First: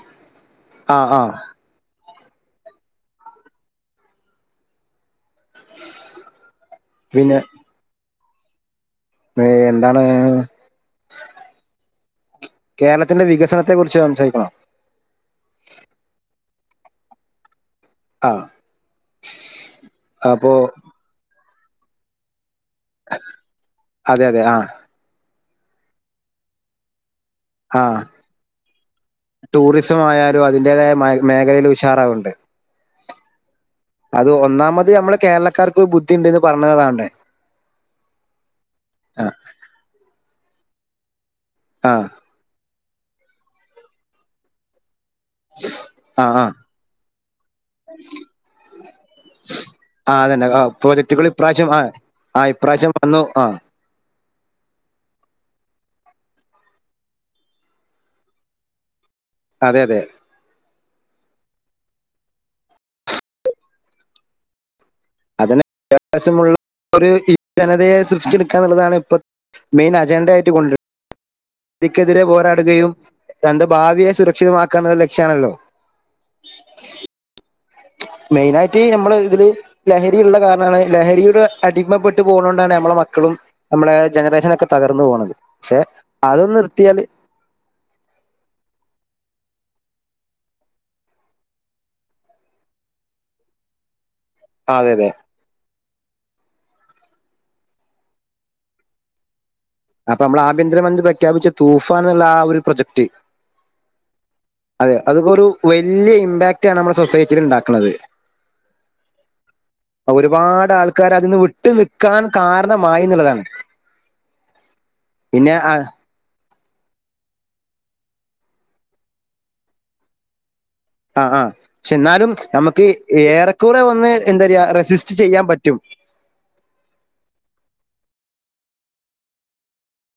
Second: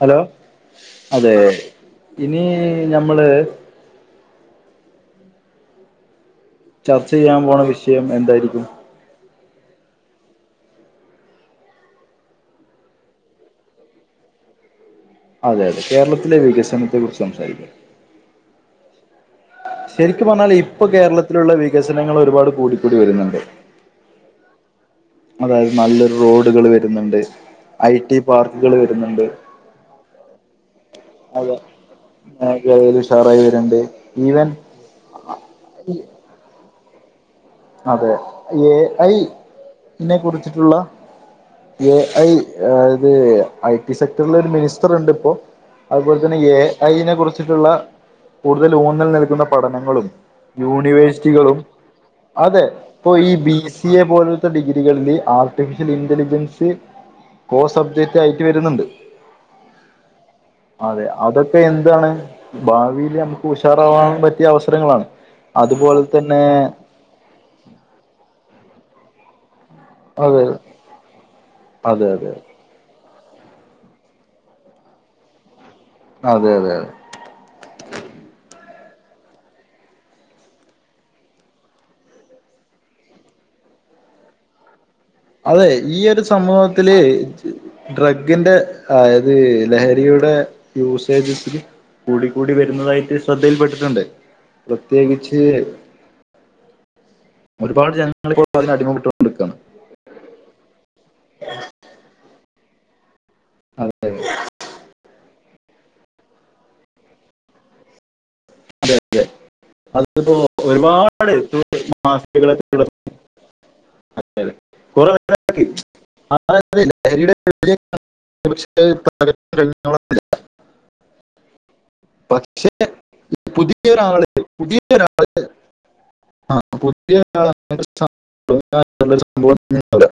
hello ആഹ് ആഹ് അതെ ഇനി ഞമ്മള് ചർച്ച പിന്നെ ചെയ്യാൻ പോണ വിഷയം എന്തായിരിക്കും ഏ എന്താണ് കേരളത്തിന്റെ വികസനത്തെ കുറിച്ച് സംസാരിക്കണോ അതെ അതെ കേരളത്തിലെ വികസനത്തെ കുറിച്ച് സംസാരിക്കാം ആഹ് ശരിക്കും അപ്പോ പറഞ്ഞാല് ഇപ്പൊ കേരളത്തിലുള്ള വികസനങ്ങൾ ഒരുപാട് കൂടിക്കൂടി വരുന്നുണ്ട് അതെ അതെ ആഹ് അതായത് നല്ലൊരു റോഡുകൾ വരുന്നുണ്ട് ഐ ആഹ് ടി പാർക്കുകൾ വരുന്നുണ്ട് ടൂറിസം ആയാലും അതിന്റേതായ മേ അതെ മേഖലൽ ഉഷാറാവുണ്ട് മേഖലയിൽ ഉഷാറായി വരുന്നുണ്ട് അത് ഈവൻ ഒന്നാമ അത് നമ്മള് കേരളക്കാർക്ക് ബുദ്ധിണ്ട് പറഞ്ഞതാവണ്ടെ അതെ എ ഐ ആഹ് നെ കുറിച്ചിട്ടുള്ള എ ആഹ് ഐ ആയത് ഐ ടി സെക്ടറൽ ഒരു മിനിസ്റ്റർ ഉണ്ട് ഇപ്പോ അതുപോലെ ആഹ് തന്നെ ആഹ് എ ഐനെ കുറിച്ചിട്ടുള്ള കൂടുതൽ ഊന്നൽ നിൽക്കുന്ന പഠനങ്ങളും ആഹ് അതന്നെ ആഹ് പ്രോജക്ടുകൾ യൂണിവേഴ്സിറ്റികളും ഇപ്രാവശ്യം ആഹ് ആഹ് അതെ ഇപ്രാവശ്യം ഇപ്പൊ വന്നു ഈ ആഹ് ബി സി എ പോലത്തെ ഡിഗ്രികളില് ആർട്ടിഫിഷ്യൽ ഇന്റലിജൻസ് കോ സബ്ജക്ട് ആയിട്ട് വര്ന്നുണ്ട് അതെ അതെ അതെ അതൊക്കെ എന്താണ് ഭാവില് ഞമ്മക്ക് ഉഷാറാവാൻ പറ്റിയ അവസരങ്ങളാണ് അതിന് അതുപോല തന്നെ വ്യത്യാസമുള്ള ഒരു ഈ ജനതയെ സൃഷ്ടിച്ചിടിക്കന്നിള്ളതാണ് ഇപ്പൊ മെയിൻ അജണ്ട അതെ ആയിട്ട് കൊണ്ട അതെ ദിക്കെതിരെ അതെ പോരാടുകയും എന്റെ ഭാവിയെ സുരക്ഷിതമാക്കാ എന്ന്ള്ള ലക്ഷ്യാണല്ലോ അതെ അതെ അതെ മെയിനായിട്ട് ഞമ്മള് ഇതില് ലഹരിയിള്ള കാര്ണാണ് ലഹരിട് അടിമപ്പെട്ട് പോകണോണ്ടാണ് നമ്മള മക്കളും ഞമ്മളെ ജനറേഷനൊക്കെ തകർന്നു പോണത് അതെ പക്ഷെ ഈ ഒരു അതൊന്ന് സമൂഹത്തില് നിർത്തിയാല് ഡ്രഗിന്റെ ആയത് ലഹരിയുടെ യൂസേജ സ്സ് കൂടിക്കൂടി വരുന്നതായിട്ട് ശ്രദ്ധയിൽപ്പെട്ടിട്ടുണ്ട് അതെ അതെ പ്രത്യേകിച്ച് ഒരുപാട് ജനങ്ങൾ ഇപ്പോൾ അതിനടിമപ്പെട്ടൊണ്ടിക്കാണ് അപ്പ നമ്മള ആഭ്യന്തരമന്ത്രി പ്രഖ്യാപിച്ച തൂഫാൻനിള്ള ആ ഒരു പ്രൊജക്റ്റ് അതെ [inaudible] അതെ അത്പോരു വല്ല്യ ഇമ്പാക്റ്റ്ണ് നമ്മുടെ സൊസൈറ്റിയില് ഇണ്ടാക്കണത് അതെ അതെ അതിപ്പോ ഒരുപാട് ആൾക്കാര് ഒരുപാട് അതിന്ന് വിട്ട് നിൽക്കാൻ കാരണമായിനിള്ളതാണ് അതെ അതെ കൊറേ ആൾകാർക്ക് ആ [inaudible] ആഹ ആഹ്‌ ക്ഷെന്നാലും പക്ഷേ നമ്മക്ക് ഏറെക്കുറെ വന്ന് പുതിയൊരാള് എന്താരിയാ റെസിസ്റ്റ് ചെയ്യാൻ പറ്റും ആഹ്‌ [inaudible]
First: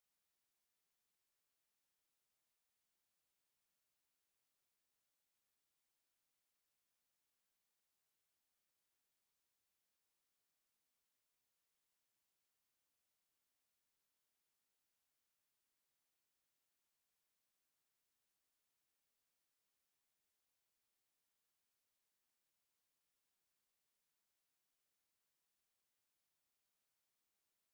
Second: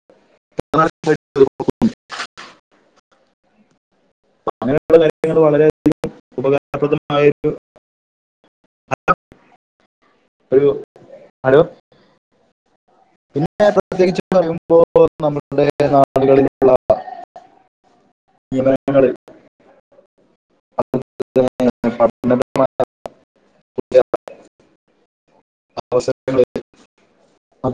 അങ്ങനെയുള്ള കാര്യങ്ങൾ വളരെ അതികം ഉപകാരപ്രദമായൊരു [inaudible] ഒരു ഹലോ പിന്നെ പ്രത്യേകിച്ച് പറയുമ്പോ നമ്മുടെ നാ നാട്കളിൽ ഉള്ള ങ്ങള് പഠനപരമായ [inaudible]